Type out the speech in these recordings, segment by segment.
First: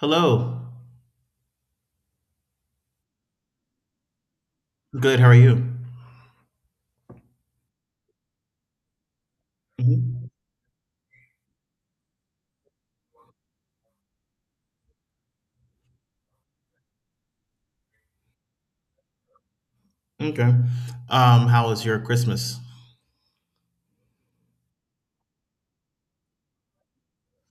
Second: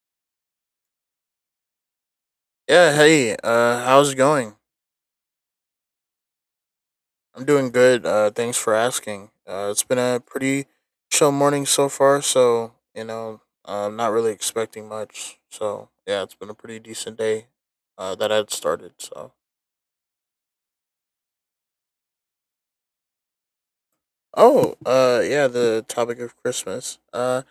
Hello. How's it going? Good. How are you? I'm doing good. Thanks for asking. It's been a Mhm. pretty chill morning so far, so I'm not really expecting much. So yeah, it's been a pretty decent day. That I'd started. So Okay. How was your Christmas? oh, yeah, the topic of Christmas.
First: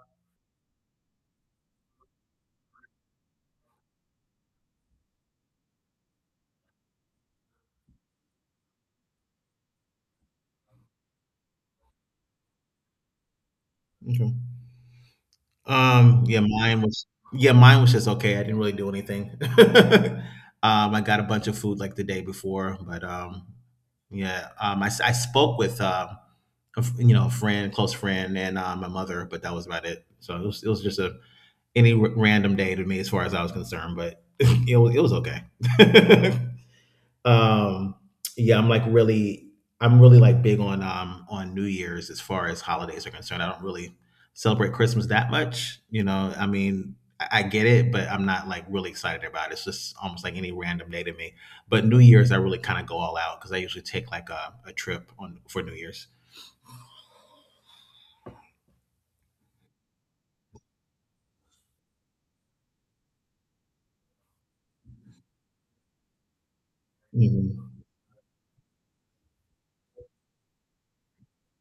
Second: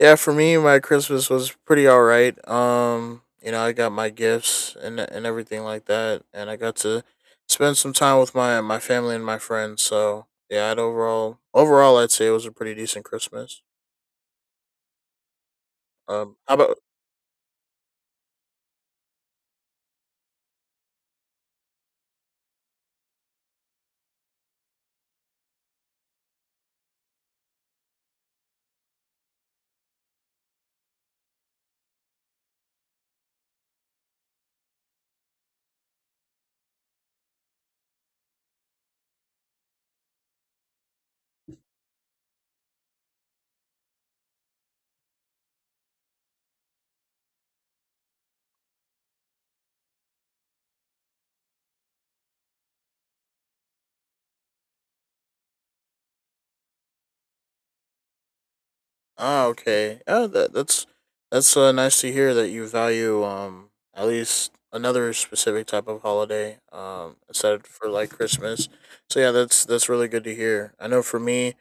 Yeah, for me, my Christmas was pretty all right. You know, I got my gifts and everything like that, and I got to spend some time with my family and my friends. So yeah, I'd overall I'd say it was a pretty decent Christmas. Okay. Um, yeah, How about mine was yeah, Mine was just okay. I didn't really do anything. I got a bunch of food like the day before, but yeah, I spoke with a, f- you know, a friend, close friend, and my mother, but that was about it. So it was just a random day to me as far as I was concerned, but it was okay. Um, yeah, I'm like really, I'm really like big on New Year's as far as holidays are concerned. I don't really celebrate Christmas that much. You know, I mean, I get it, but I'm not like really excited about it. It's just almost like any random day to me. But New Year's, I really kind of go all out because I usually take like a trip on for New Year's. Okay. Yeah, that's that's nice to hear that you value at least another specific type of holiday instead Mhm. for like Christmas. So yeah, that's really good to hear. I know for me,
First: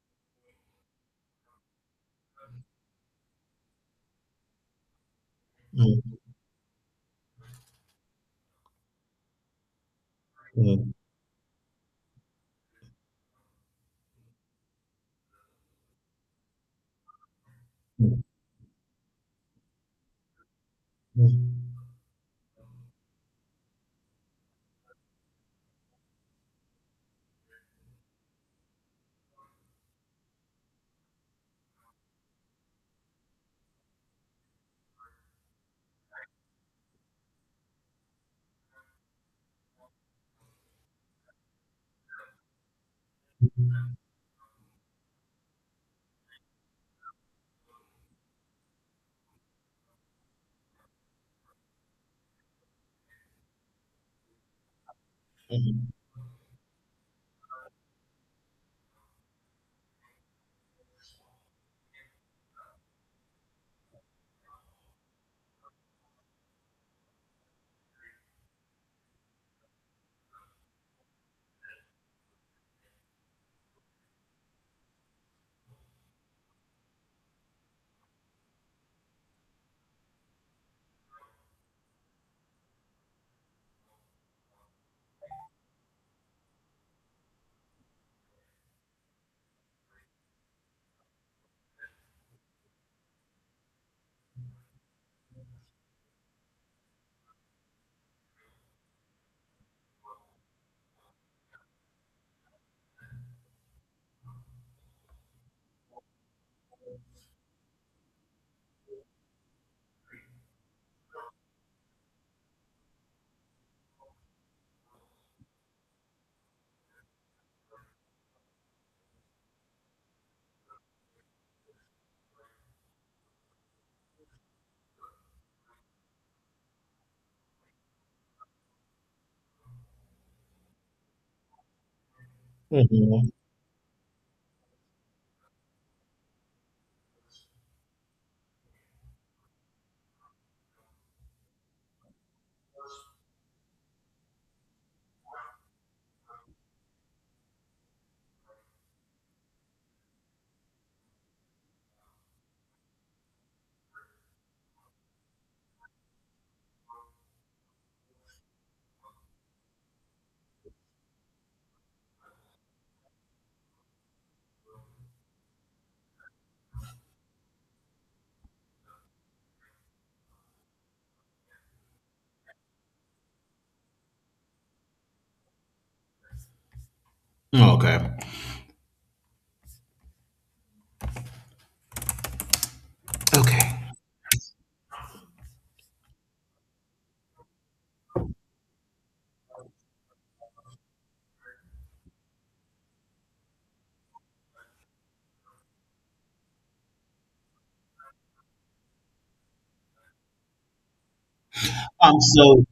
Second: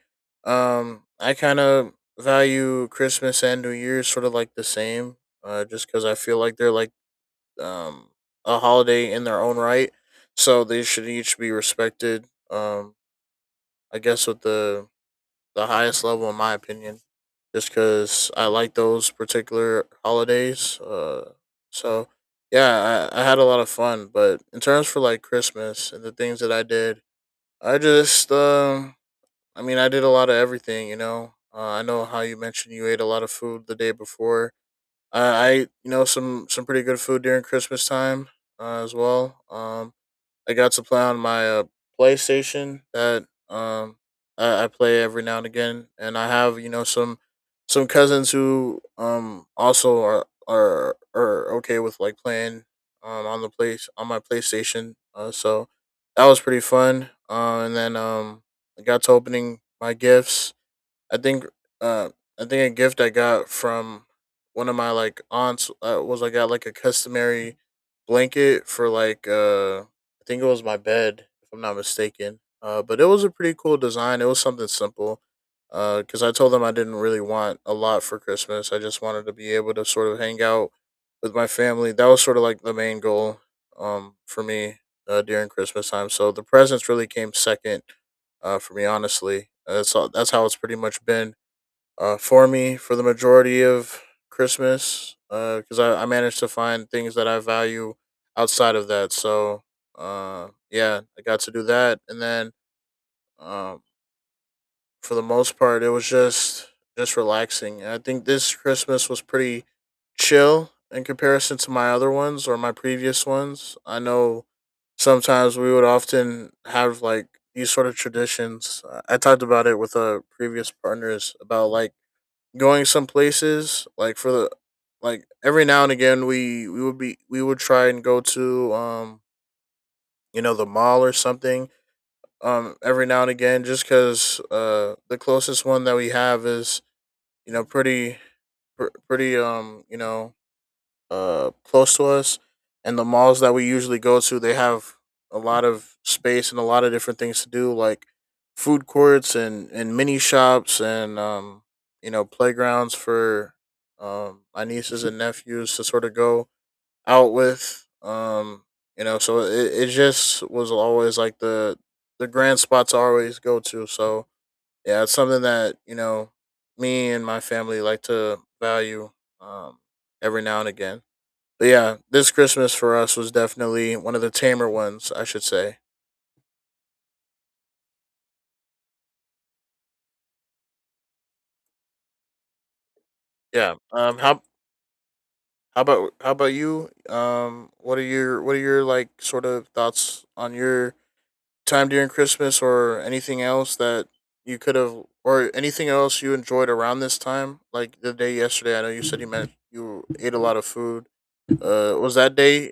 I kind of value Christmas and New Year's sort of like the same, just because I Mhm. feel like they're like um a holiday in their own right, so they Mhm. should each be respected. I guess with the highest level in my opinion just because I like those particular holidays. Uh, Mhm. so yeah, I had a lot of fun. But in terms for like Christmas and the things that I did, I just, um, I mean, I did a lot of everything. You know, I know how you mentioned you ate a lot of food the day before. I ate, you know, some pretty good food during Christmas time as well. I got to play on my PlayStation that I play every now and again, and I have you know some cousins who also are are okay with like playing on the place on my PlayStation. So Mhm. that was pretty fun. And then I got to opening my gifts I think uh I think a gift I got from one of my like aunts was I got like a customary blanket for like I think it was my bed if I'm not mistaken. But it was a pretty cool design. It was something simple. Cuz I told them I didn't really want a lot for Christmas. I just wanted to be able to sort of hang out with my family. That was sort of like the main goal for me during Christmas time. So the presents really came second for me, honestly. That's how it's pretty much been for me for the majority of Christmas because I managed to find things that I value outside of that. So yeah, I got to do that, and then um, for the most part, it was just relaxing. And I think this Christmas was pretty chill in comparison to my other ones or my previous ones. I know sometimes we would often have like these sort of traditions. I talked about it with previous partners about like going some places like for the like every now and again we would be we would try and go to you know the mall or something every now Mhm. and again, just because the closest one that we have is you know pretty pretty you know close to us, and the malls that we usually go to they have a lot of space and a lot of different things to do like food courts and mini shops and you know playgrounds for my nieces and nephews to sort of go out with. You know, so it just was always like the grand spot to always go to. So yeah, it's something that you know me and my family like to value um, every now and again. But yeah, this Christmas for us was definitely one of the tamer ones, I should say. Okay. Yeah. Okay. How about you? What are your like sort of thoughts on your time during Christmas or anything else that you could have, or anything else you enjoyed around this time? Like the day yesterday, I know you said you meant you ate a lot of food. Was that So day?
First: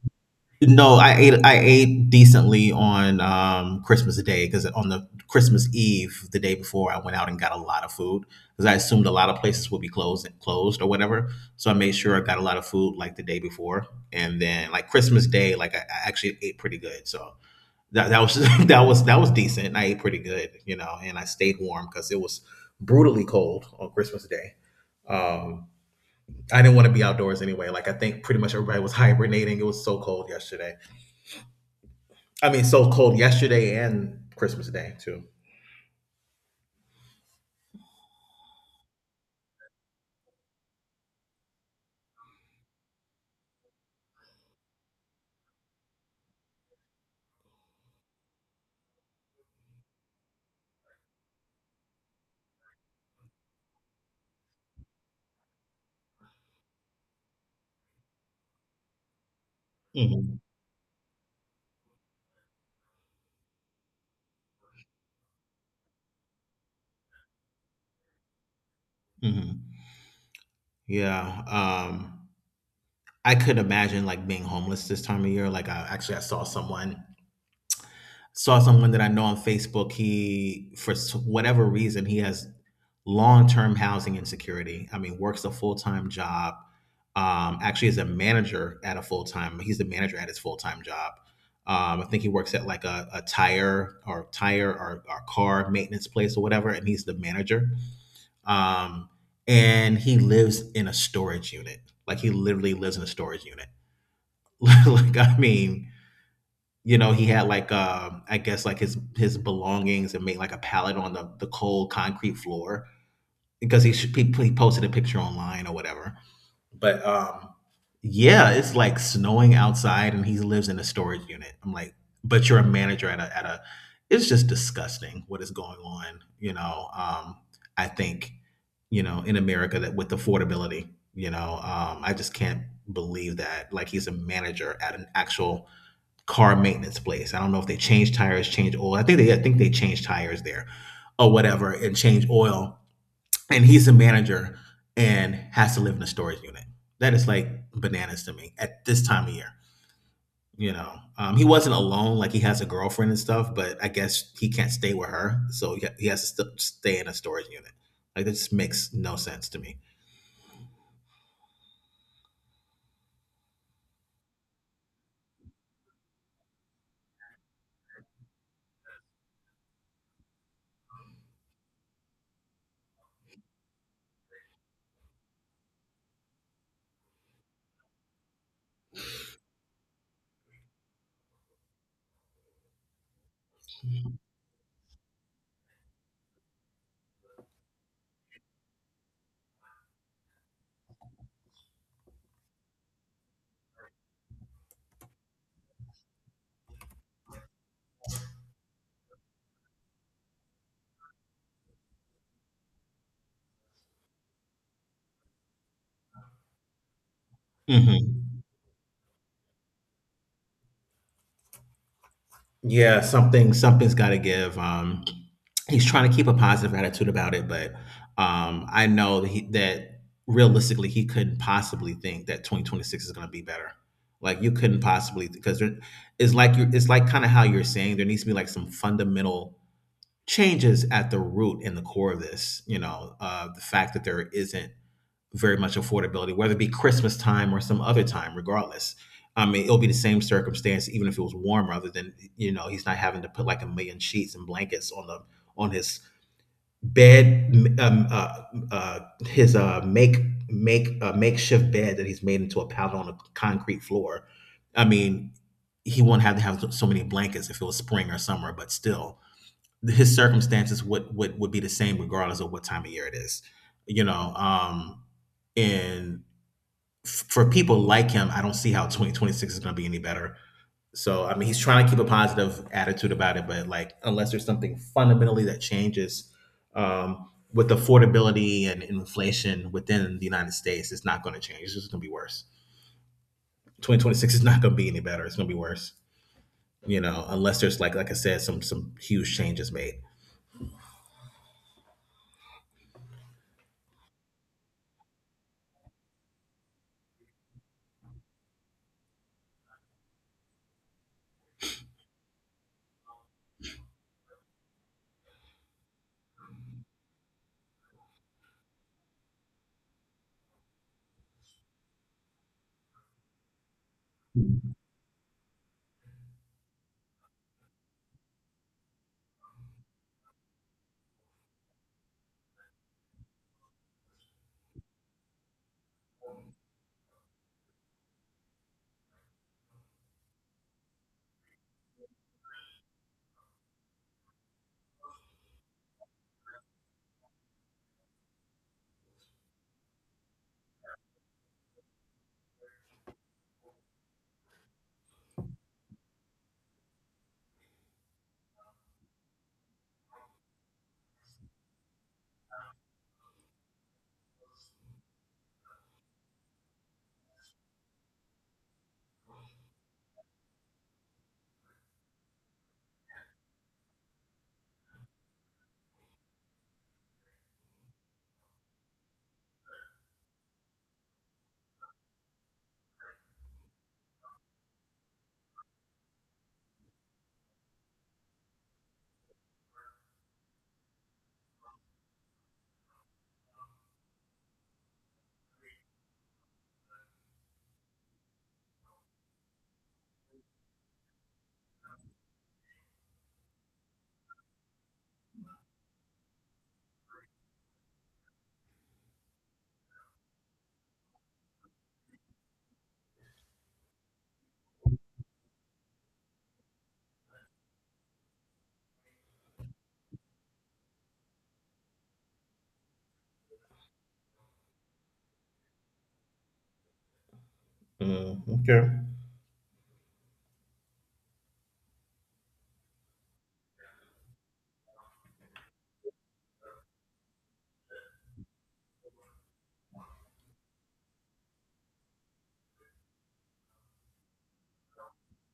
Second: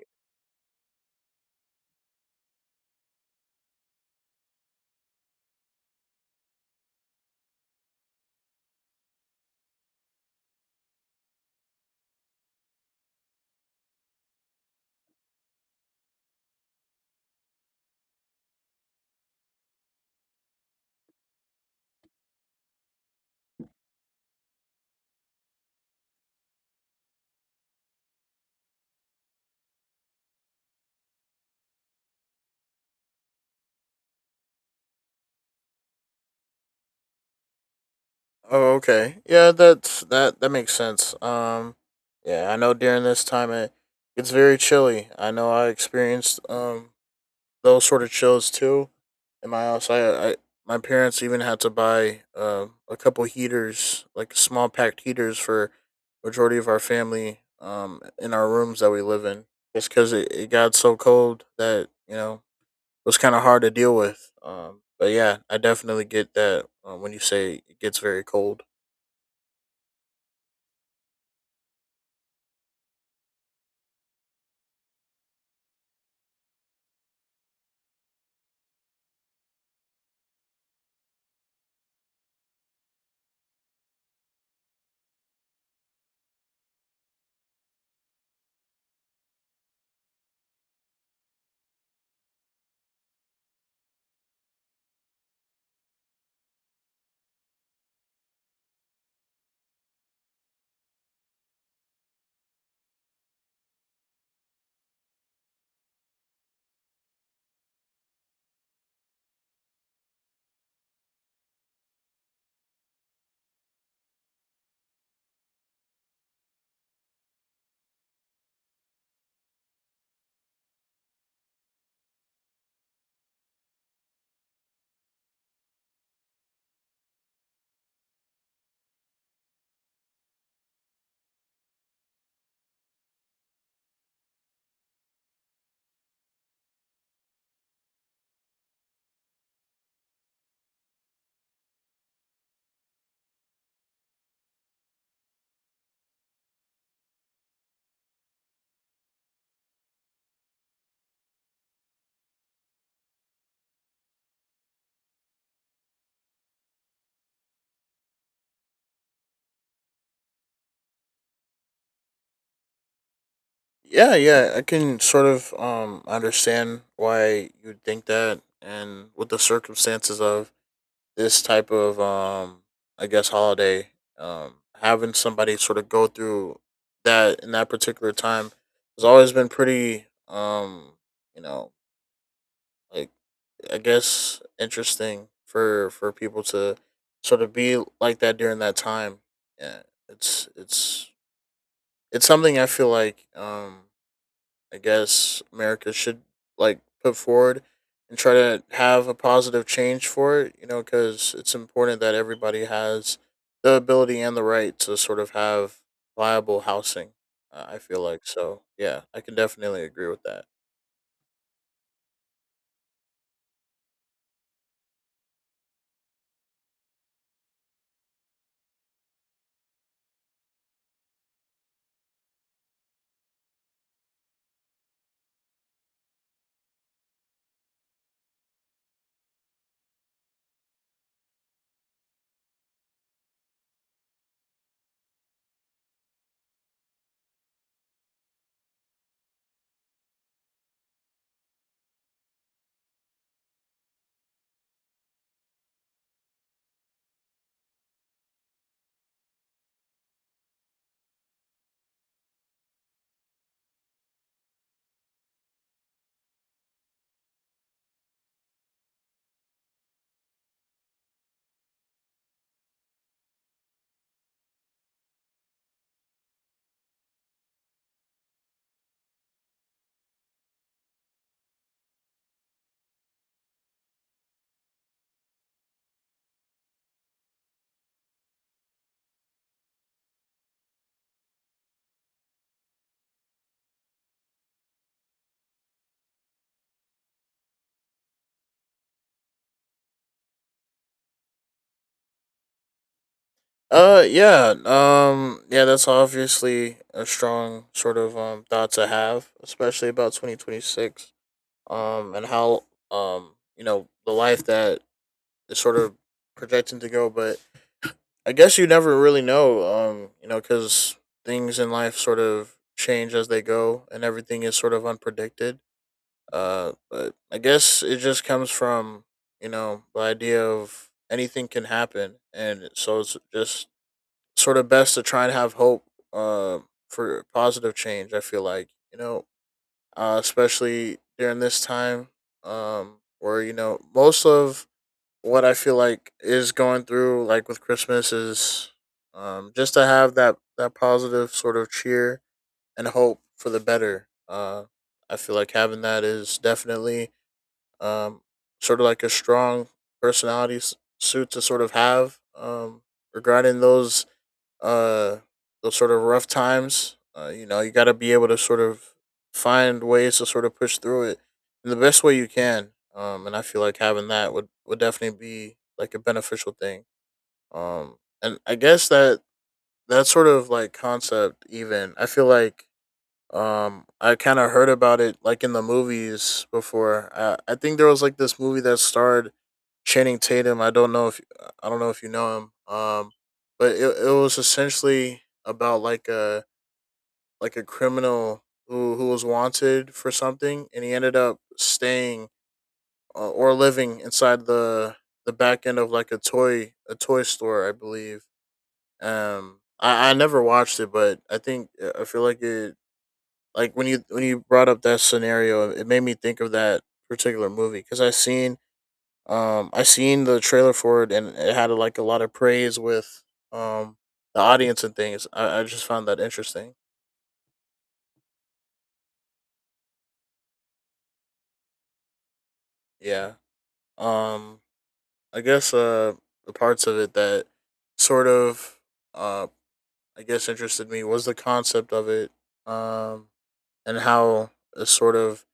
no, I ate decently on Christmas Day, because on the Christmas Eve, the day before, I went out and got a lot of food because I assumed a lot of places would be closed or whatever. So I made sure I got a lot of food like the day before, and then like Christmas Day, like I actually ate pretty good. So that was that was decent. I ate pretty good, you know, and I stayed warm because it was brutally cold on Christmas Day. Um, I didn't want to be outdoors anyway. Like I think pretty much everybody was hibernating. It was so cold yesterday. I mean, so cold yesterday and Christmas Day too. Oh, okay. Yeah, that's that. That makes sense. Yeah, I know during this time it's very chilly. I know I experienced those sort of shows too. In my house, I my parents even had to buy a couple heaters, like small packed heaters, for majority of our family in our rooms that we live in, just because Mm-hmm. it got so cold that you know it was kind of hard to deal with. But yeah, I definitely get that when you say it gets very cold. Mm-hmm. Yeah. I could imagine like being homeless this time of year. Like, I saw someone that I know on Facebook. Whatever reason, he has long term housing insecurity. I mean, works a full time job. Actually, is a manager at a full time. He's the manager at his full time job. I think he works at like a tire or car maintenance place or whatever, and he's the manager. Um, and he lives in a storage unit. Like he literally lives in a storage unit. I mean, you know, he had like I guess like his belongings, and made like a pallet on the cold concrete floor, because he posted a picture online or whatever. But yeah, it's like snowing outside, and he lives in a storage unit. I'm like, but you're a manager at a. It's just disgusting what is going on. You know, I think you know in America that with affordability, you know, I just can't believe that. Like he's a manager at an actual car maintenance place. I don't know if they change tires, change oil. I think they change tires there, or whatever, and change oil, and he's a manager and has to live in a storage unit. That is like bananas to me at this time of year. You know, he wasn't alone. Like he has a girlfriend and stuff, but I guess he can't stay with her, so he has to stay in a storage unit. Like this makes no sense to me. Yeah, yeah, I can sort of understand why you'd think that and with the circumstances of this type of I guess holiday um having somebody sort of go through that in that particular time has always been pretty you know like I guess interesting for people to sort of be like that during that time. Yeah, it's it's it's something I feel like I guess America should like put forward and try to have a positive change for it, you know, because it's important that everybody has the ability and the right to sort of have viable housing. I feel like Hmm. so. Yeah, I can definitely agree with that. Yeah, something's got to give. He's trying to keep a positive attitude about it, but I know that realistically he couldn't possibly think that 2026 is going to be better. Like you couldn't possibly because it's like you it's like kind of how you're saying there needs to be like some fundamental changes at the root and the core of this. You know, the fact that there isn't very much affordability, whether it be Christmas time or some other time, regardless. I mean, it'll be the same circumstance, even if it was warm, rather than, you know, he's not having to put like a million sheets and blankets on on his bed, um, uh, uh, his, uh, make, makeshift bed that he's made into a pallet on a concrete floor. I mean, he won't have to have so many blankets if it was spring or summer, but still, his circumstances would be the same regardless of what time of year it is. You know, um, and for people like him, I don't see how 2026 is going to be any better. So I mean, he's trying to keep a positive attitude about it, but like unless there's something fundamentally that changes with affordability and inflation within the United States, it's not going to change. It's just going to be worse. 2026 is not going to be any better. It's going to be worse. You know, unless there's like I said, some huge changes made. Yeah, that's obviously a strong sort of thought to have, especially about 2026. And how you know the life that is sort of projecting to go, but I guess you never really know, you know, because things in life sort of change as they go, and everything is sort of unpredicted. But I guess it just comes from you know the idea of anything can happen, and so it's just sort of best to try and have hope uh, for positive change. I feel like you know, especially during this time, where you know most of what I feel like is going through like with Christmas is just to have that positive sort of cheer and hope for the better. I feel like having that is definitely um sort of like a strong personality suit to sort of have regarding uh those sort of rough times. You know, you got to be able to sort of find ways to sort of push through it in the best way you can. And I feel like having that would definitely be like a beneficial thing. Um, and I guess that that sort of like concept, even I feel like I kind of heard about it like in the movies before. I think there was like this movie that starred Channing Tatum. I don't know if you know him. But it was essentially about like a criminal who was wanted for something, and he ended up staying or living inside the back end of like a toy store, I believe. I never watched it, but I think I feel like it like when you brought up that scenario, it made me think of that particular movie because I seen the trailer for it, and it had like a lot of praise with um the audience and things. I just found that interesting. Mm, okay. Yeah. Um, I guess the parts of it that sort of uh I guess interested me was the concept of it. Um, and how a sort of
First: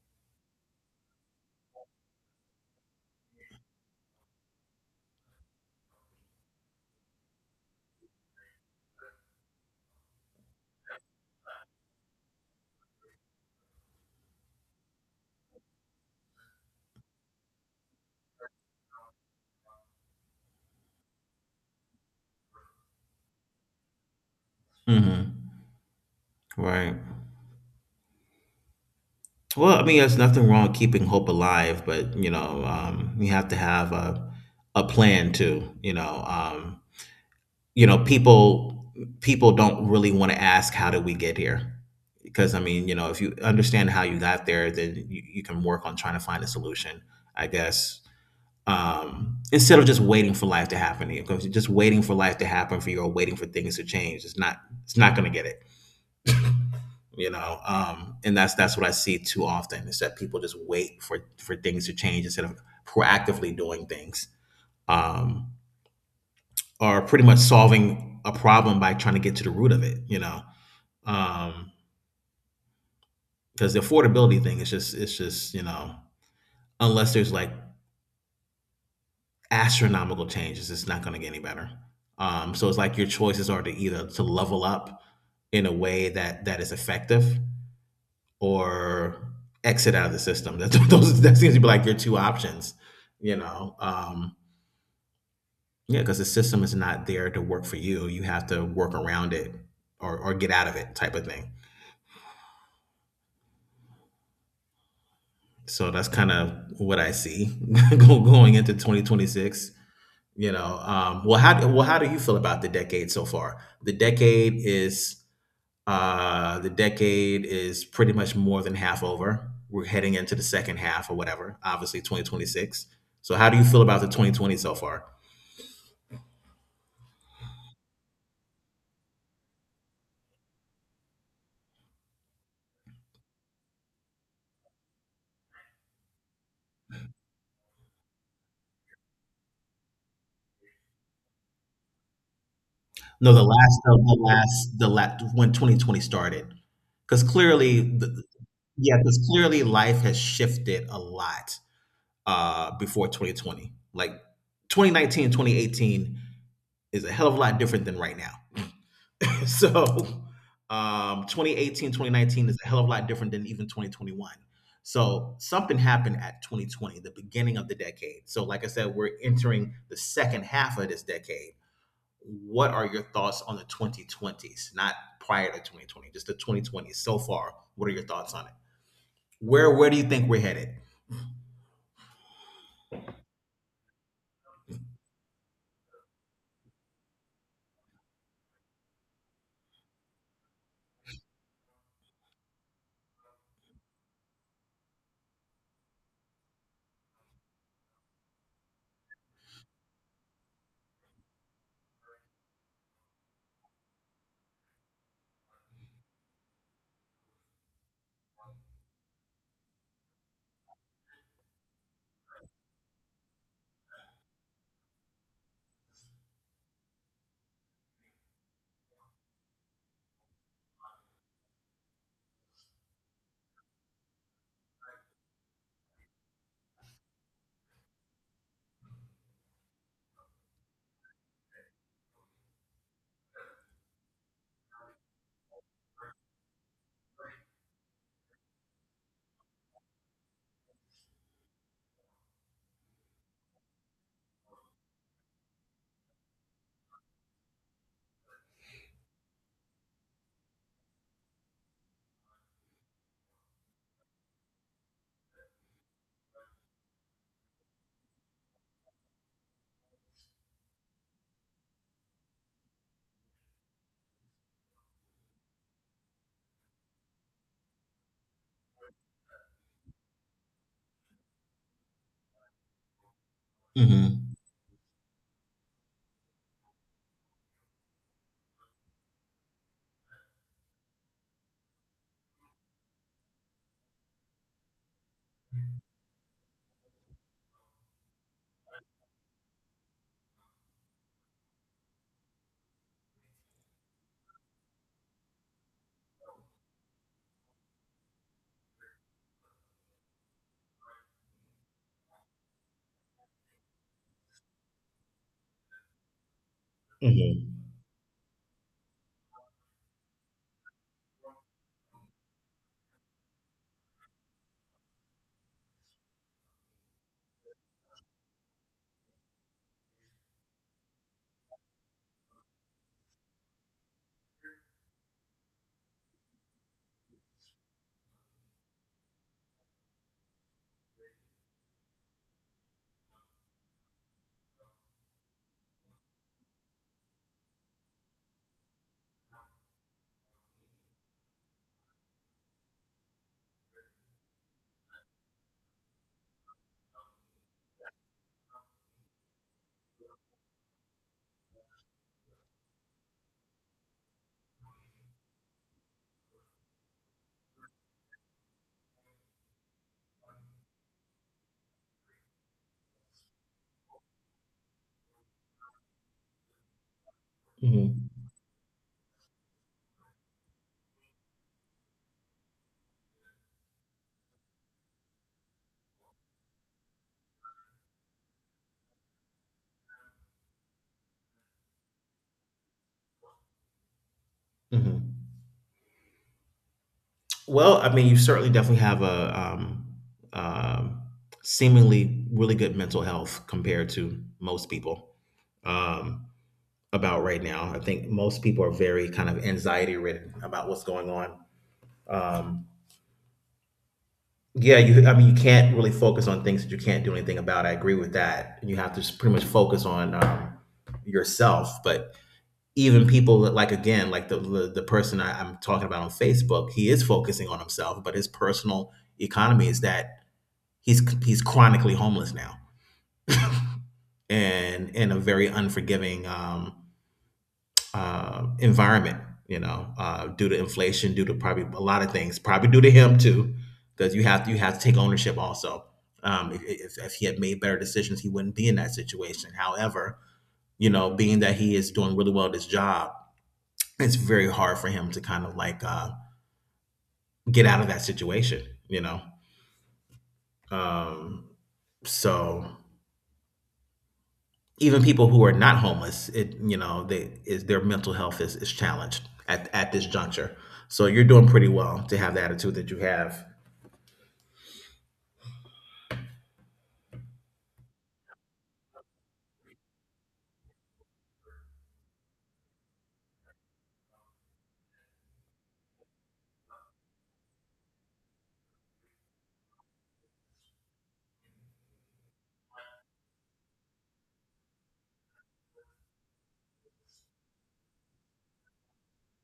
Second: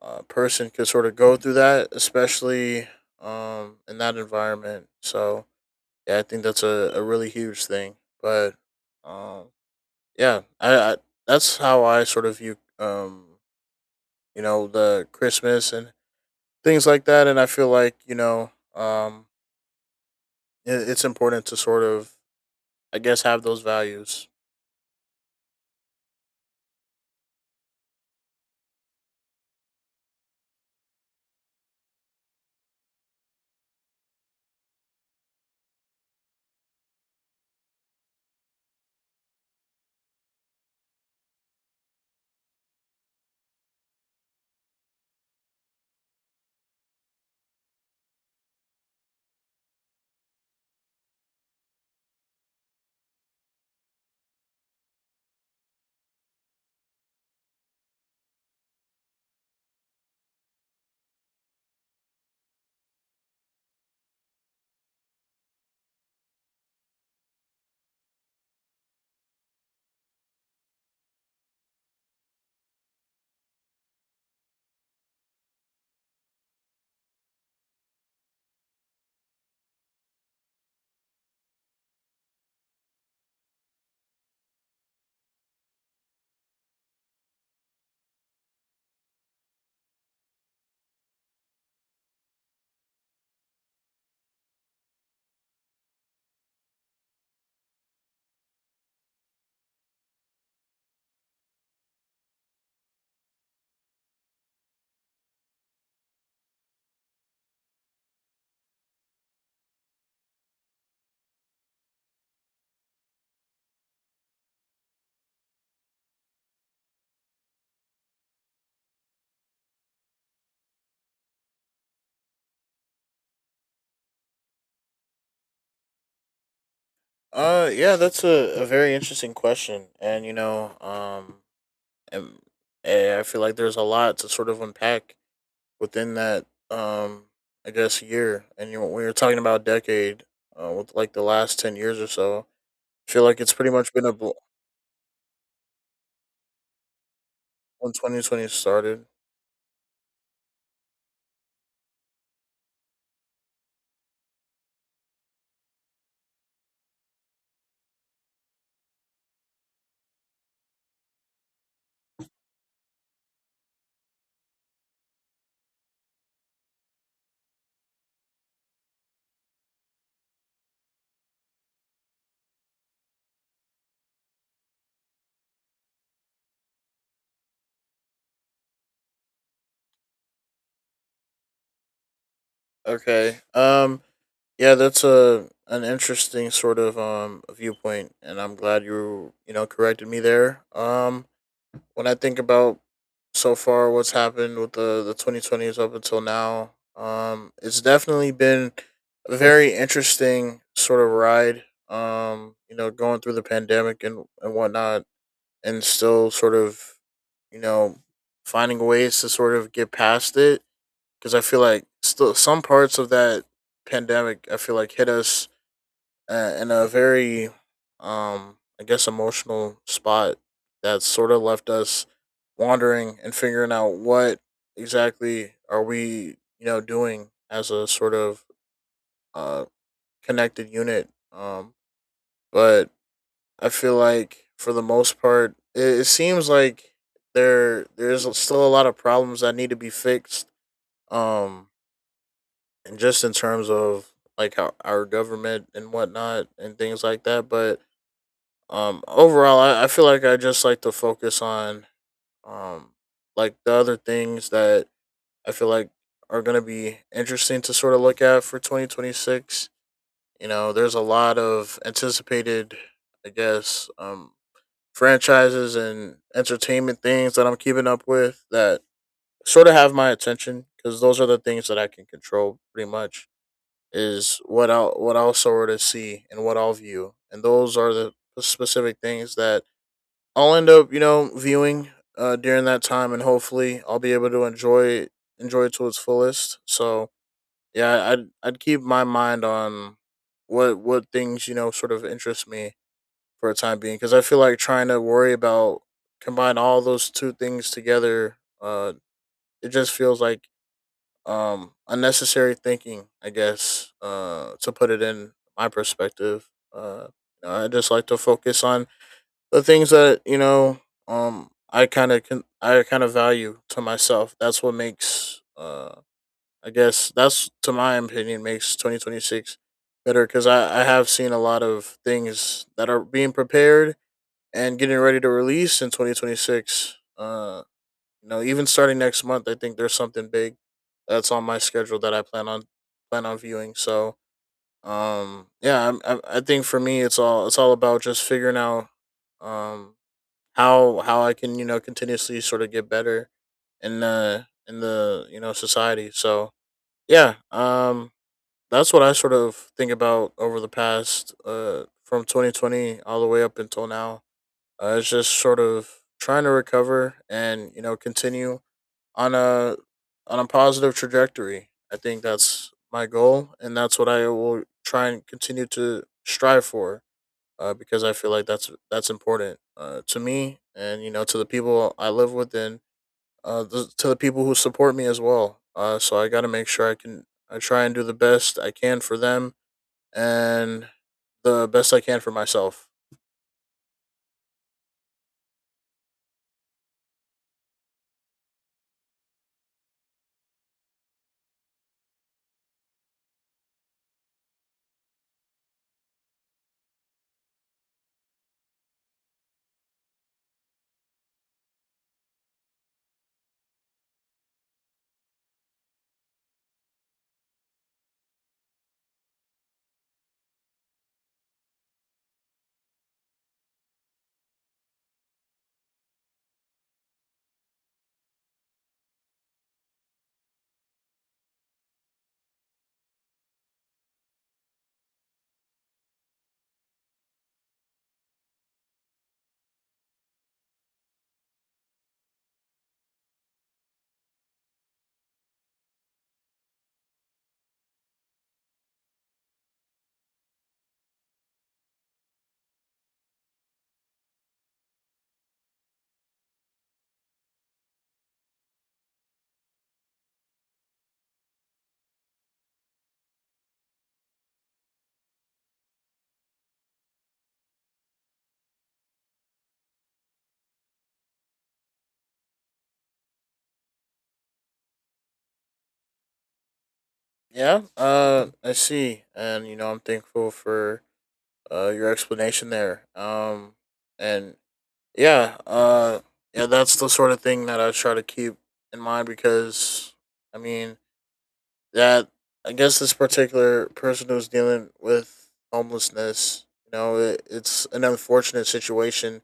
person could sort of go through that, especially in that environment. So yeah, I think that's a really huge thing. But um I that's how I sort of view you know the Christmas and things like that and I feel like you know it's important to sort of I guess have those values Mhm. Right. Well, I mean, there's nothing wrong with keeping hope alive, but you know, you have to have a plan too. You know, people don't really want to ask how did we get here, because I mean, you know, if you understand how you got there, then you can work on trying to find a solution. I guess instead of just waiting for life to happen to you, because just waiting for life to happen for you or waiting for things to change, it's not going to get it. You know, um, and that's what I see too often, is that people just wait for things to change instead of proactively doing things, um, or pretty much solving a problem by trying to get to the root of it, you know. Um, because the affordability thing is just it's just you know, unless there's like astronomical changes, it's not going to get any better. Um, so it's like your choices are to either to level up in a way that is effective, or exit out of the system. That's those that seems to be like your two options, you know. Yeah, because the system is not there to work for you. You have to work around it, or get out of it, type of thing. So that's kind of what I see going into 2026. You know, how do you feel about the decade so far? The decade is the decade is pretty much more than half over. We're heading into the second half or whatever, obviously 2026. So, how do you feel about the 2020 so far? Yeah that's a very interesting question and you know and, I feel like there's a lot to sort of unpack within that um I guess year and you when you're talking about decade with like the last 10 years or so I feel No, like the it's pretty last much of been a the last when 2020 started, because clearly, when 2020 yeah, started. because clearly life has shifted a lot before 2020. Like 2019, 2018 is a hell of a lot different than right now. So 2018, 2019 is a hell of a lot different than even 2021. So something happened at 2020, the beginning of the decade. So like I said, we're entering the second half of this decade. What are your thoughts on the 2020s? Not prior to 2020, just the 2020s. So far, what are your thoughts on it? Where do you think we're headed? Okay. Yeah, that's a an interesting sort of viewpoint, and I'm glad you you know corrected me there. When I think about so far what's happened with the 2020s up until now, it's definitely been a very interesting sort of ride. You know, going through the pandemic and whatnot, and still sort of, you know, finding ways to sort of get past it because I feel like still some parts of that pandemic I feel like hit us in a very I guess emotional spot that sort of left us wandering and figuring out what exactly are we doing as a sort of uh connected unit, but I feel like for the most part it seems like there's still a lot of problems that need to be fixed, um and just in terms of like our government and whatnot and things like that. But overall, I feel like I just like to focus on, um, like the other things that I feel like are going to be interesting to sort of look at for 2026. You know, there's a lot of anticipated, I guess, franchises and entertainment things that I'm keeping up with that sort of have my attention because those are the things that I can control pretty much Hmm. is what I'll sort of see and what I'll view, and those are the specific things that I'll end up viewing during that time, and hopefully I'll be able to enjoy it to its fullest. So yeah, I'd keep my mind on what things sort of interest me for a time being, because I feel like trying to worry about combine all those two things together. It just feels like unnecessary thinking, I guess, to put it in my perspective. uh I Hmm. just like to focus on the things that I kind of can, I kind of value to myself. That's what makes, I guess that's to my opinion, makes 2026 better because I have seen a lot of things that are being prepared and getting ready to release in 2026. You know, even starting next month, I think there's something big that's on my schedule that I plan on plan on viewing. So, yeah, I think for me, it's all about just figuring out, um, how I can, continuously sort of get better in the society. So yeah, that's what I sort of think about over the past, from 2020 all the way up until now. It's just sort of trying to recover and continue on a on a positive trajectory. I think that's my goal, and that's what I will try and continue to strive for. Because Hmm. I feel like that's important, to me, and you know, to the people I live with, and to the people who support me as well. So I got to make sure I can, I try and do the best I can for them, and the best I can for myself. Hmm. Well, I mean, you certainly definitely have a um, seemingly really good mental health compared to most people um, about right now. I think most people are very kind of anxiety ridden about what's going on. Um, yeah, you. I mean, you can't really focus on things that you can't do anything about. I agree with that. You have to just pretty much focus on yourself. But even people that, like again, like the person I'm talking about on Facebook, he is focusing on himself, but his personal economy is that he's chronically homeless now, and in a very unforgiving environment. You know, due to inflation, due to probably a lot of things, probably due to him too, because you have to take ownership also. If he had made better decisions, he wouldn't be in that situation. However, you know, being that he is doing really well at his job, it's very hard for him to kind of like get out of that situation. You know, um, so even people who are not homeless, it you know, they is their mental health is challenged at this juncture. So you're doing pretty well to have the attitude that you have. Yeah, I see, and you know, I'm thankful for your explanation there. And Yeah, uh, yeah, that's the sort of thing that I try to keep in mind because I mean that I guess this particular person who's dealing with homelessness, you know, it's an unfortunate situation,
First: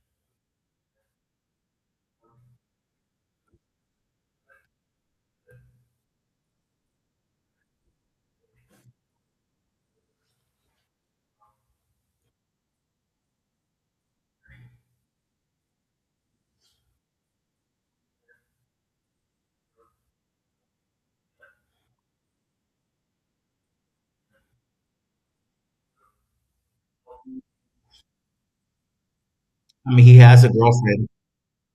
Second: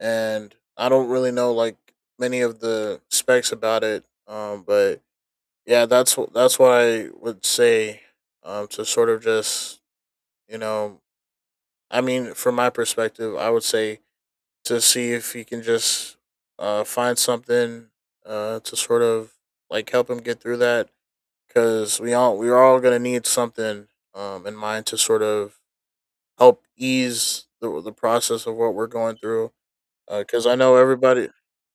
and I don't really know like many of the specs about it. But yeah, that's what I would say. To sort of just, you know, I mean, from my perspective, I would say to see if he can just find something to sort of like help him get through that because we're all gonna need something, in mind to sort of help ease the process of what we're going through I mean, he has because a I know girlfriend. everybody.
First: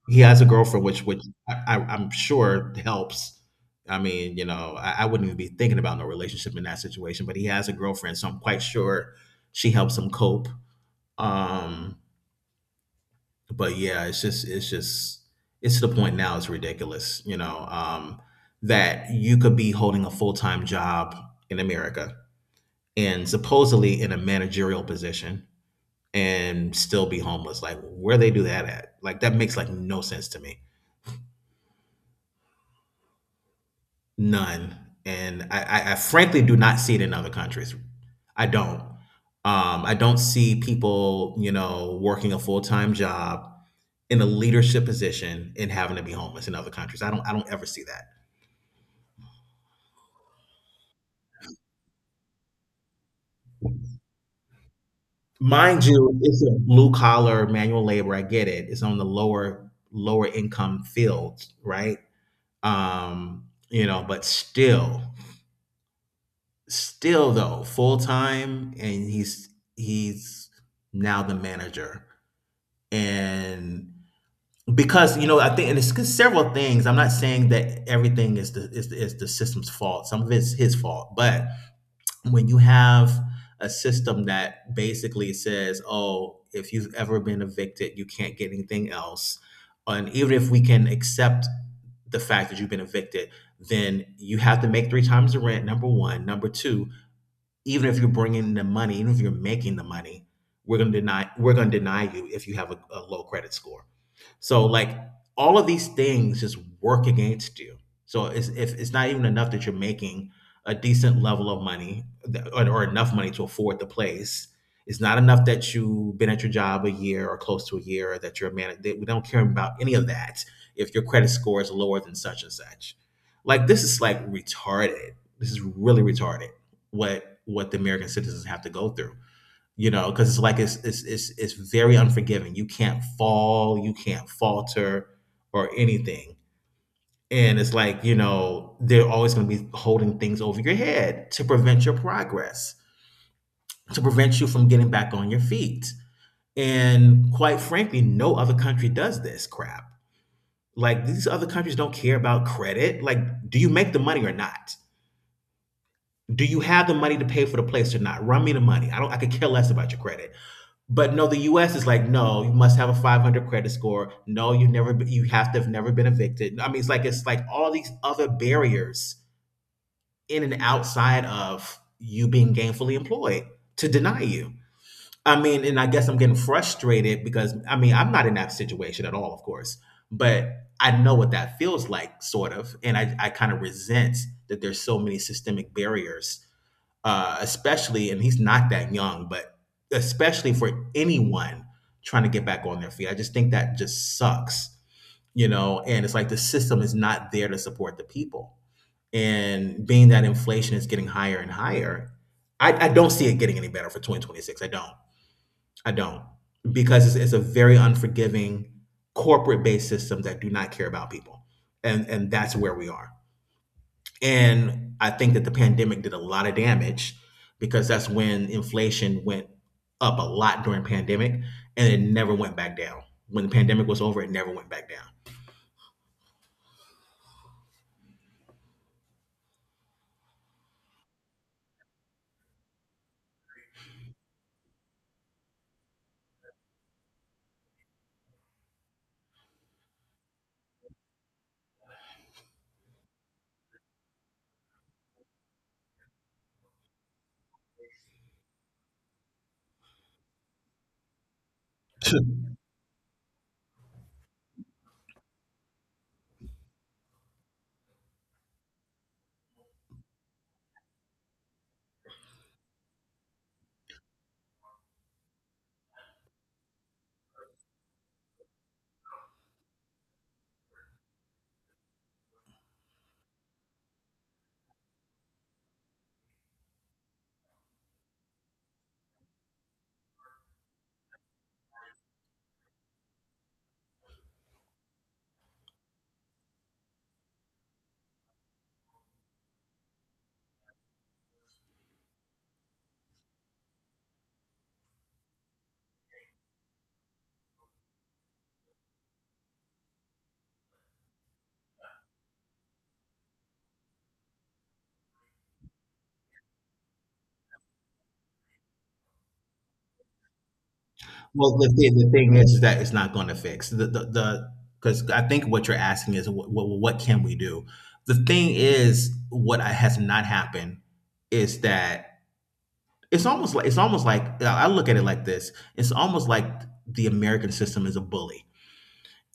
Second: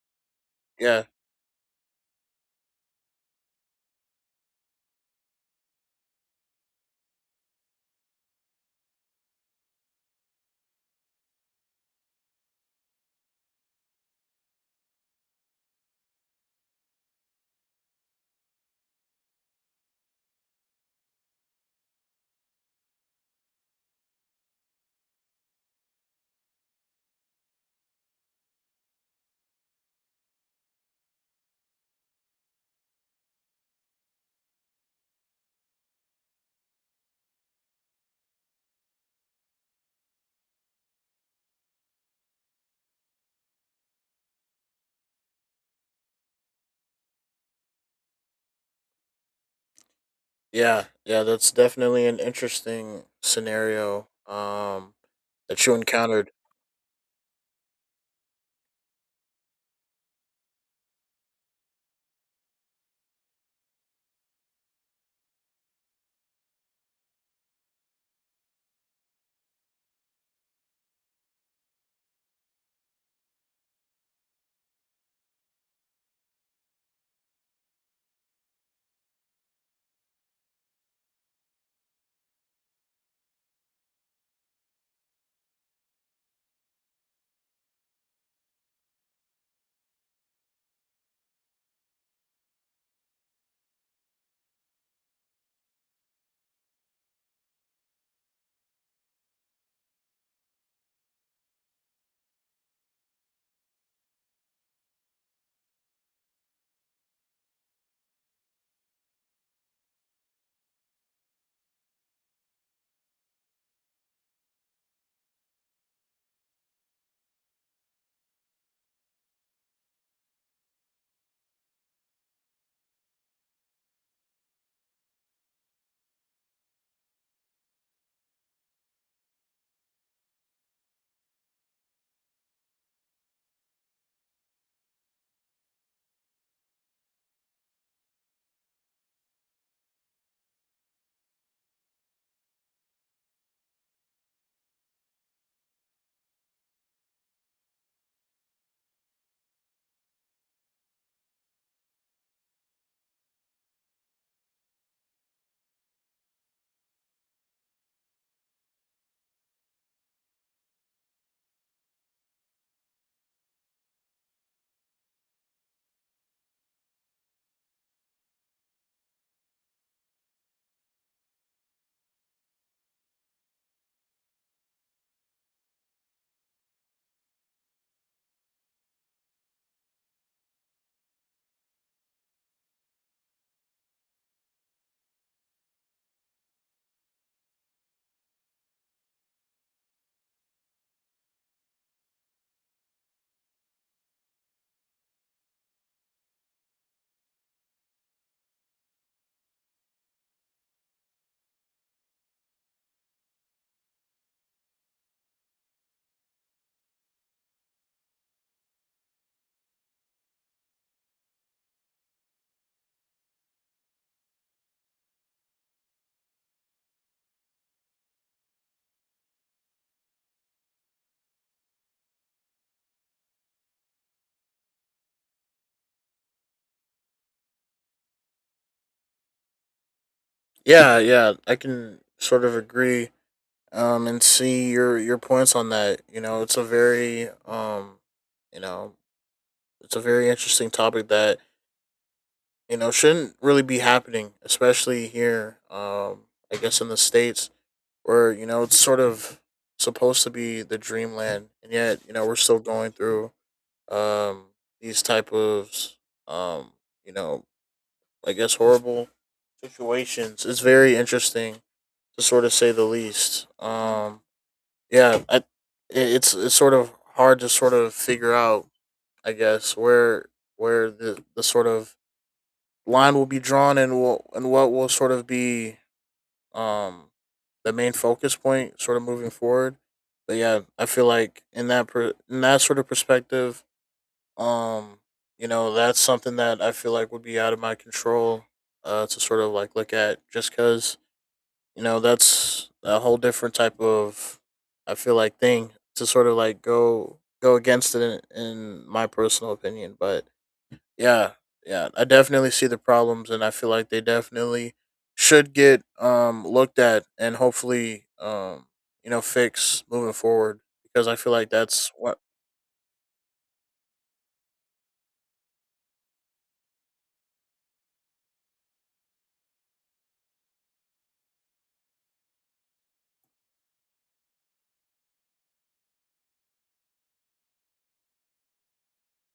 He has a girlfriend, Yeah, which I'm sure helps. I mean, you know, I wouldn't even be thinking about no relationship in that situation. But he has a girlfriend, so I'm quite sure she helps him cope. Um, but yeah, it's just it's to the point now it's ridiculous, you know, that you could be holding a full time job in America and supposedly in a managerial position and still be homeless. Like where they do that at? Like that makes like no sense to me. None. And I frankly do not see it in other countries. I don't. I don't see people, you know, working a full time job in a leadership position and having to be homeless in other countries. I don't ever see that. yeah, yeah, that's definitely an interesting scenario, that you Mind you, encountered. it's a blue collar manual labor. I get it. It's on the lower income fields, right? You know, but still, still though, full time, and he's now the manager. And because you know I think, and it's several things, I'm not saying that everything is the system's fault, some of it's his fault, but when you have a system that basically says, oh, if you've ever been evicted you can't get anything else, and even if we can accept the fact that you've been evicted, then you have to make three times the rent. Number one. Number two, even if you're bringing the money, even if you're making the money, we're gonna deny you if you have a low credit score. So like all of these things just work against you. So it's if it's not even enough that you're making a decent level of money or enough money to afford the place. It's not enough that you've been at your job a year or close to a year, or that you're a man. We don't care about any of that if your credit score is lower than such and such. Like this is like retarded. This is really retarded what the American citizens have to go through. You know, because it's like it's very unforgiving. You can't fall, you can't falter, or anything. And it's like, you know, they're always going to be holding things over your head to prevent your progress, to prevent you from getting back on your feet. And quite frankly, no other country does this crap. Like these other countries don't care about credit. Like, do you make the money or not? Do you have the money to pay for the place or not? Run me the money. I don't. I could care less about your credit. But no, the U.S. is like, no, you must have a 500 credit score. No, you never, you have to have never been evicted. I mean, it's like all these other barriers in and outside of you being gainfully employed to deny you. I mean, and I guess I'm getting frustrated because I mean, I'm not in that situation at all, of course, but I know what that feels like, sort of, and I kind of resent that there's so many systemic barriers, especially, and he's not that young, but especially for anyone trying to get back on their feet. I just think that just sucks, you know, and it's like the system is not there to support the people. And being that inflation is getting higher and higher, I don't see it getting any better for 2026. I don't. I don't. Because it's a very unforgiving corporate based system that do not care about people. And that's where we are. And I think that the pandemic did a lot of damage because that's when inflation went up a lot during pandemic and it never went back down. When the pandemic was over, it never went back down. Yeah, yeah, I can sort of agree, and see your points on that. You know, it's a very, you know, it's a very interesting topic that you know shouldn't really be happening, especially here. I guess in the States where you know it's sort of supposed to be the dreamland, and yet you know we're still going through um these type of um you know, I guess, horrible situations. It's very interesting to sort of say the least. Yeah, I, i- it's sort of hard to sort of figure out, I guess, where where the sort of line will be drawn and what will sort of be um the main focus point sort of moving forward. But yeah, I feel like in in that sort of perspective, um, you know, that's something that I feel like would be out of my control, to sort of like look at just because you know, that's a whole different type of, I feel like, thing to sort of like go against it in my personal opinion. But yeah, yeah, I definitely see the problems and I feel like they definitely should get looked at and hopefully you know fix moving forward because I feel like Well, the that's thing, the what. thing is that it's not going to fix the because I think what you're asking is what can we do? The thing is, what has not happened is that it's almost like I look at it like this. It's almost like the American system is a bully.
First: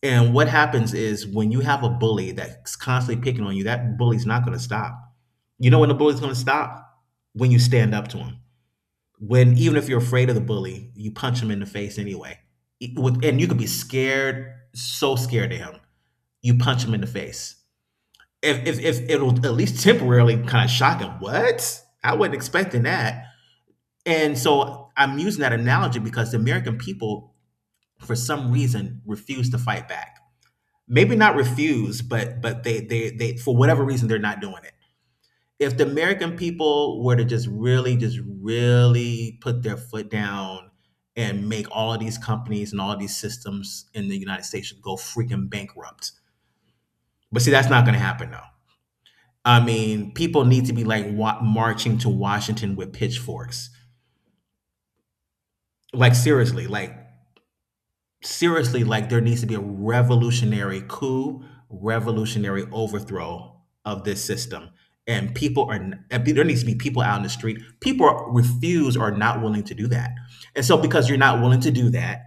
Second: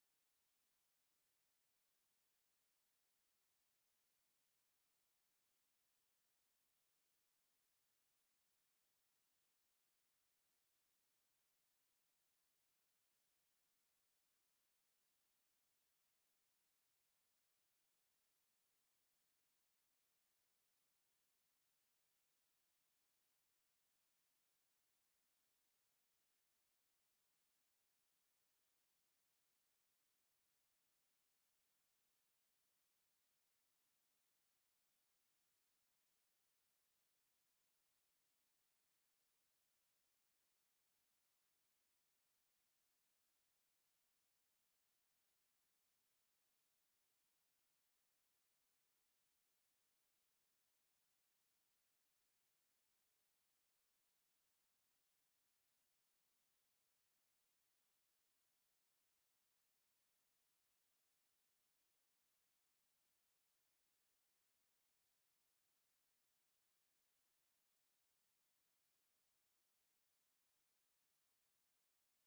And what happens is when you have a bully that's constantly picking on you, that bully's not going to stop. You know when the bully's going to stop? When you stand up to him. When even if you're afraid of the bully, you punch him in the face anyway. And you could be scared, so scared of him. You punch him in the face. If it'll at least temporarily kind of shock him. What? I wasn't expecting that. And so I'm using that analogy because the American people, for some reason, refuse to fight back, maybe not refuse, but they for whatever reason they're not doing it. If the American people were to just really put their foot down and make all of these companies and all of these systems in the United States go freaking bankrupt, but see that's not going to happen though. I mean, people need to be like marching to Washington with pitchforks. Like seriously, like seriously, like there needs to be a revolutionary coup, revolutionary overthrow of this system. And and there needs to be people out in the street. People are, refuse or not willing to do that. And so because you're not willing to do that,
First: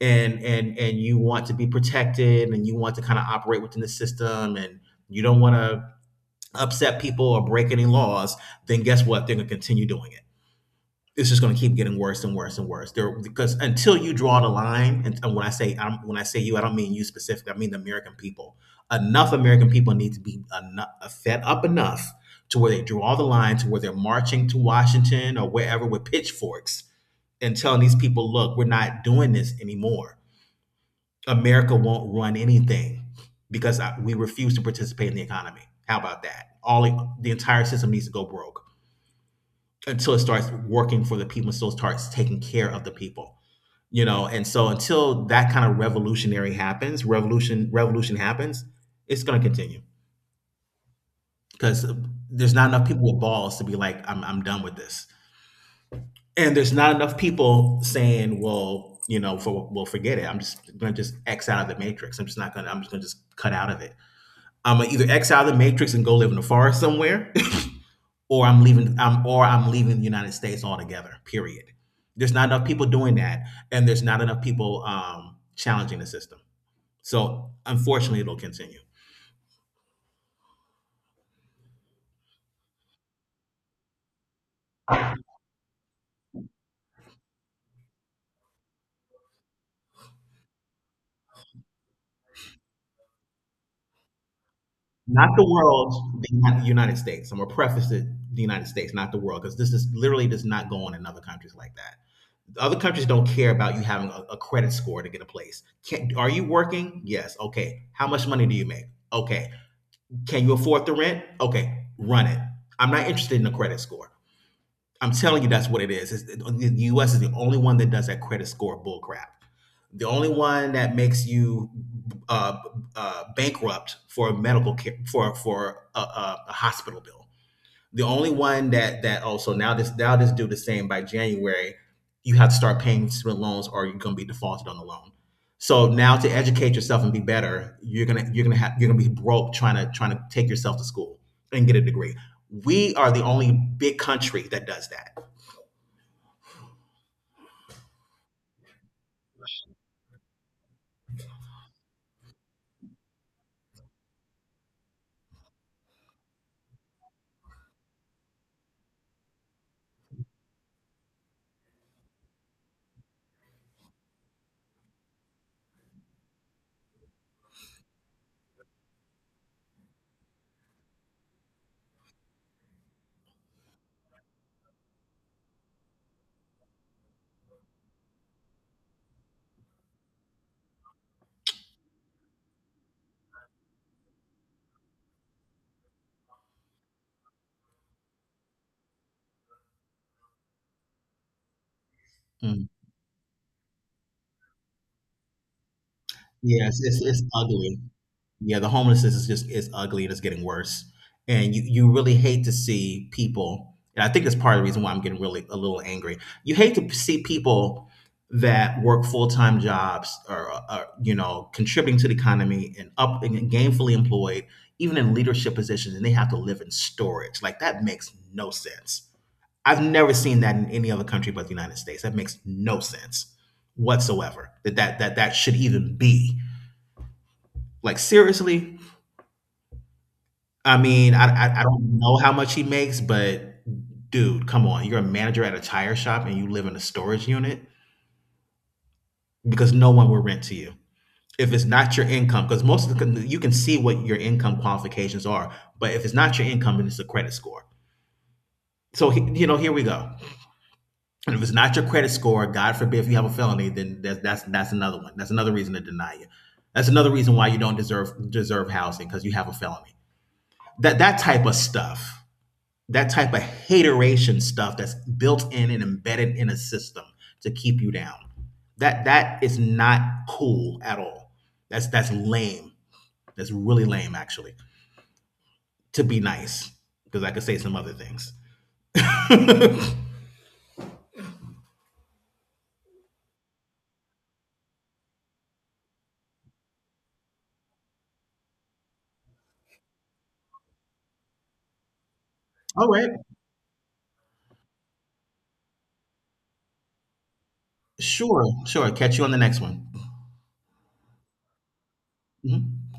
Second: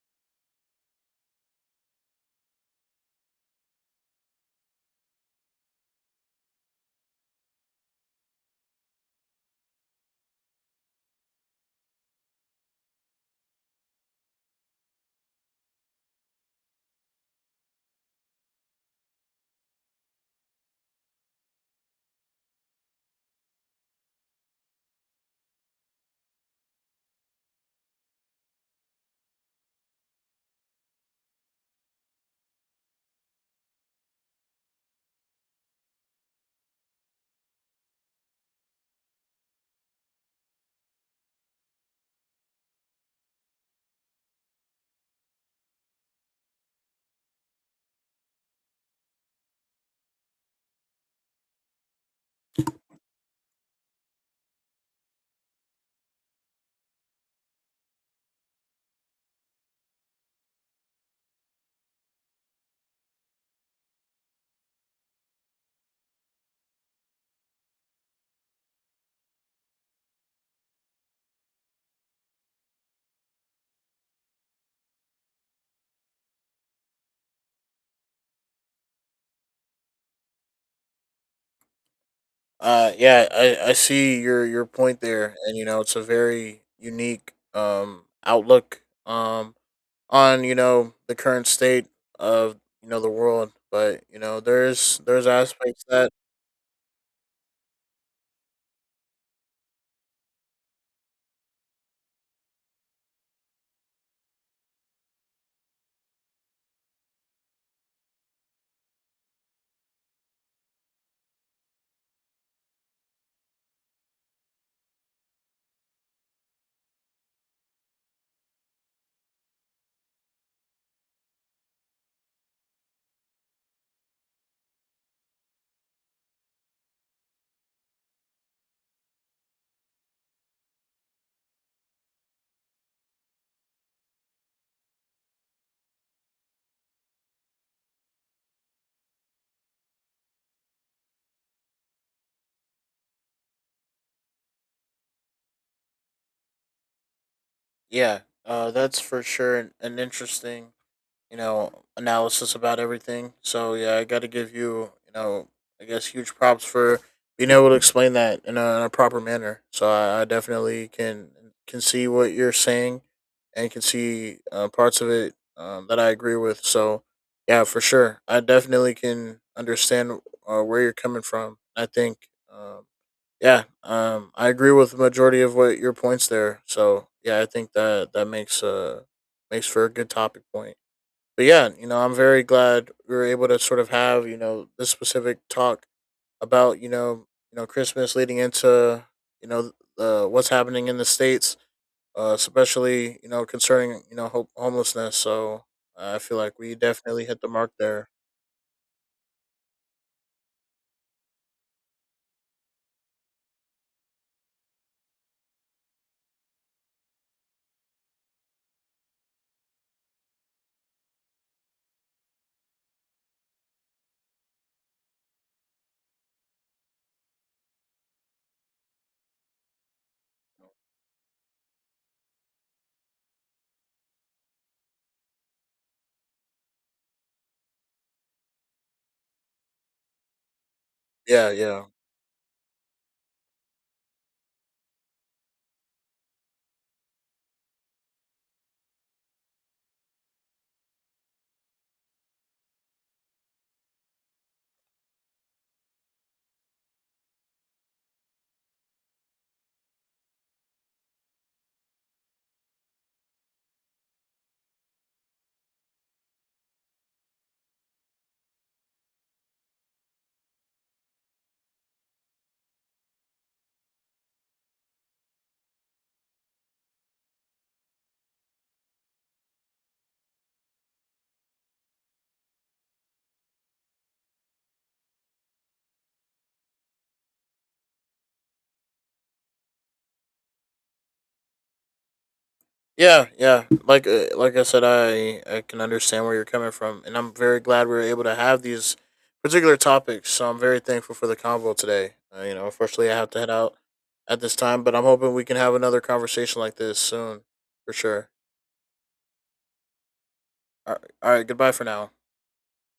and and you want to be protected and you want to kind of operate within the system, and you don't want to upset people or break any laws, then guess what? They're going to continue doing it. It's just going to keep getting worse and worse and worse. There, because until you draw the line, and when I say I'm, when I say you, I don't mean you specifically. I mean the American people. Enough American people need to be enough, fed up enough to where they draw the line, to where they're marching to Washington or wherever with pitchforks and telling these people, look, we're not doing this anymore. America won't run anything because we refuse to participate in the economy. How about that? All the entire system needs to go broke until it starts working for the people, until it starts taking care of the people. You know, and so until that kind of revolutionary happens, revolution happens, it's going to continue because there's not enough people with balls to be like, I'm done with this, and there's not enough people saying, well, you know, well, forget it. I'm just going to just X out of the matrix. I'm just not going to. I'm just going to just cut out of it. I'm gonna either X out of the matrix and go live in the forest somewhere, or I'm leaving the United States altogether. Period. There's not enough people doing that, and there's not enough people challenging the system. So unfortunately, it'll continue. Yeah, I see your point there and you know it's a very unique outlook on you know the current state of you know the world but you know there's Not the aspects world, that. the United States. I'm gonna preface it: the United States, not the world, because this is literally does not go on in other countries like that. Other countries don't care about you having a credit score to get a place. Can, are you working? Yes. Okay. How much money do you make? Okay. Can you afford the rent? Okay. Run it. I'm not interested in a credit score. I'm telling you, that's what it is. It's, the U.S. is the only one that does that credit score bullcrap. The only one that makes you uh, bankrupt for a medical care, for a hospital bill. The only one that that also now this do the same by January. You have to start paying student loans, or you're going to be defaulted on the loan. So now to educate yourself and be better, you're gonna be broke trying to trying to take yourself to school and get a degree. We are the only big country that does that. Yeah, that's for sure an interesting, you know, analysis about everything. So yeah, I got to give you, you know, I guess huge props for being able to explain that in a proper manner. So I definitely can see what you're saying, and can see parts of it, that I agree with. So yeah, for sure, I definitely can understand where you're coming from. I think, um, yeah, I agree with the majority of what your points there. So yeah, I think that that makes makes for a good topic point. But yeah, you know, I'm very glad we were able to sort of have you know this specific talk about you know Christmas leading into, you know, what's happening in the States, Mm. especially you know concerning homelessness. So I feel like Yeah, we it's definitely hit the mark ugly. there. Yeah, the homelessness is just is ugly and it's getting worse. And you really hate to see people. And I think that's part of the reason why I'm getting really a little angry. You hate to see people that work full time jobs or you know contributing to the economy and up and gainfully employed, even in leadership positions, and they have to live in storage. Like that makes no sense. I've never seen that in any other country but the United States. That makes no sense whatsoever that that should even be. Like seriously? I mean, I, Yeah, I I yeah. don't know how much he makes, but dude, come on. You're a manager at a tire shop and you live in a storage unit because no one will rent to you if it's not your income. Because most of the you can see what your income qualifications are, but if it's not your income, then it's a credit score. So he, you know, here we go. And if it's not your credit score, God forbid if you have a felony, then that's another one. That's another reason to deny you. That's another reason why you don't deserve housing because you have a felony. That type of stuff, that type of hateration stuff that's built in and embedded in a system to keep you down. That is not cool at all. That's lame. That's really lame actually. To be nice, because I could say some other things. all Yeah, yeah. Like I said, I can understand where you're coming from, and I'm very glad we were able to have these particular topics. So I'm very thankful for the convo today. You know, right, unfortunately, I have to head out at this time, but I'm hoping we can have another conversation like this soon, for sure. sure, sure. Catch you on the next one. All right, all right, goodbye for now. Mhm.